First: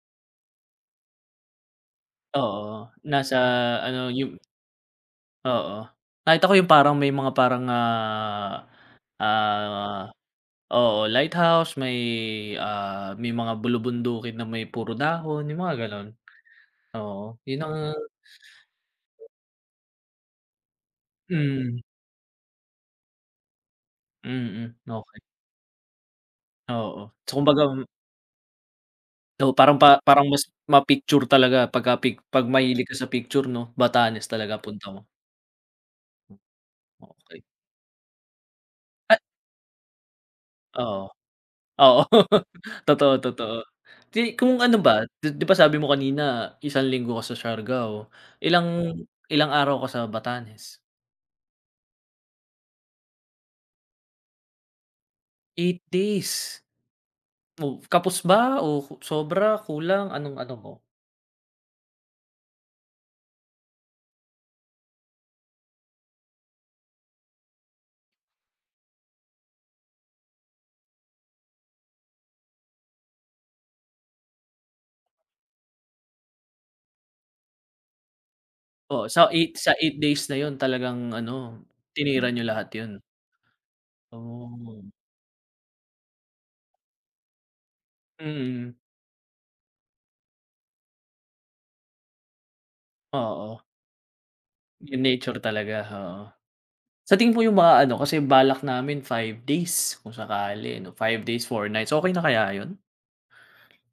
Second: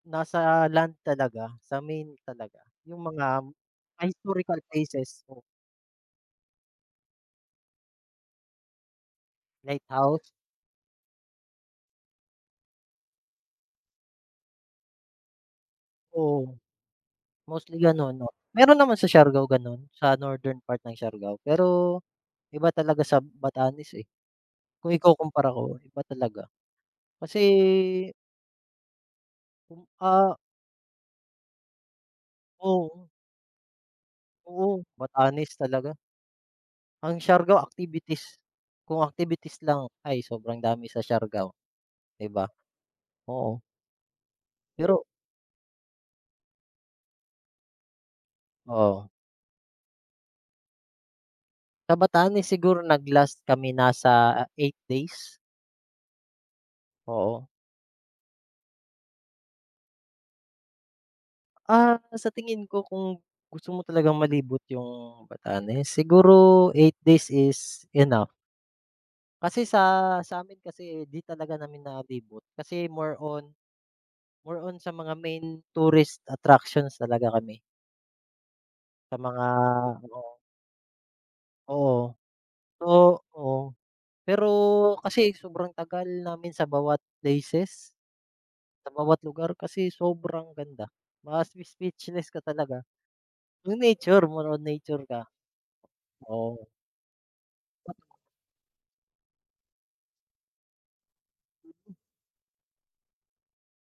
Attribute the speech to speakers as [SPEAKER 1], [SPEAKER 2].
[SPEAKER 1] Nasa land talaga, sa main talaga.
[SPEAKER 2] Oo,
[SPEAKER 1] Yung
[SPEAKER 2] nasa
[SPEAKER 1] mga um,
[SPEAKER 2] ano
[SPEAKER 1] may
[SPEAKER 2] yung
[SPEAKER 1] historical places dun.
[SPEAKER 2] Oo. Kahit ako yung parang may mga parang, ah, ah,
[SPEAKER 1] Lighthouse.
[SPEAKER 2] oo, lighthouse may ah, may mga bulubundukin na may puro dahon yung mga ganun.
[SPEAKER 1] Oo.
[SPEAKER 2] Oo, yun ang
[SPEAKER 1] Mostly ganun no, meron naman sa Siargao ganun sa northern part ng Siargao
[SPEAKER 2] Hmm.
[SPEAKER 1] pero, iba talaga sa Batanes eh.
[SPEAKER 2] Mm,
[SPEAKER 1] Kung
[SPEAKER 2] okey.
[SPEAKER 1] ikukumpara ko iba talaga
[SPEAKER 2] Oo, so
[SPEAKER 1] kasi
[SPEAKER 2] kumbaga m O parang
[SPEAKER 1] Hmm,
[SPEAKER 2] pa parang
[SPEAKER 1] ah
[SPEAKER 2] mas ma-picture talaga pagka-pic 'pag mahilig ka
[SPEAKER 1] Oo.
[SPEAKER 2] sa picture 'no, Batanes talaga
[SPEAKER 1] Oo,
[SPEAKER 2] punta mo.
[SPEAKER 1] Batanes talaga. Ang
[SPEAKER 2] Okey.
[SPEAKER 1] Siargao activities, kung
[SPEAKER 2] At
[SPEAKER 1] activities lang ay sobrang dami
[SPEAKER 2] Oo,
[SPEAKER 1] sa Siargao,
[SPEAKER 2] oo,
[SPEAKER 1] di ba?
[SPEAKER 2] totoo, totoo,
[SPEAKER 1] Oo.
[SPEAKER 2] di kung ano
[SPEAKER 1] Pero
[SPEAKER 2] ba di di ba sabi mo kanina 1 linggo ka sa Siargao, ilang
[SPEAKER 1] Oo.
[SPEAKER 2] ilang araw ka sa Batanes?
[SPEAKER 1] Sa Batanes siguro nag-last kami nasa, 8 days.
[SPEAKER 2] 8 days.
[SPEAKER 1] Oo.
[SPEAKER 2] O kapos ba? O sobra, kulang, anong-ano mo?
[SPEAKER 1] Ah, sa tingin ko kung gusto mo talagang malibot yung Batanes, siguro 8 days is enough. Kasi sa sa akin kasi di talaga namin nalibot kasi more on more on sa mga main tourist attractions talaga kami.
[SPEAKER 2] O
[SPEAKER 1] Sa
[SPEAKER 2] so
[SPEAKER 1] mga
[SPEAKER 2] 8, sa 8 days
[SPEAKER 1] oo.
[SPEAKER 2] na yun talagang ano
[SPEAKER 1] Oo.
[SPEAKER 2] tinira niyo lahat
[SPEAKER 1] So
[SPEAKER 2] yun?
[SPEAKER 1] oo, pero
[SPEAKER 2] Oh.
[SPEAKER 1] kasi sobrang tagal namin sa bawat places
[SPEAKER 2] Mm.
[SPEAKER 1] sa bawat lugar kasi sobrang ganda. Ma-speechless ka talaga.
[SPEAKER 2] Oo.
[SPEAKER 1] Yung nature, more on nature
[SPEAKER 2] Yung
[SPEAKER 1] ka.
[SPEAKER 2] nature talaga oo.
[SPEAKER 1] Oo.
[SPEAKER 2] Sa tingin po yung mga ano kasi balak namin 5 days kung sakali 'no, 5 days 4 nights, okey na kaya yun?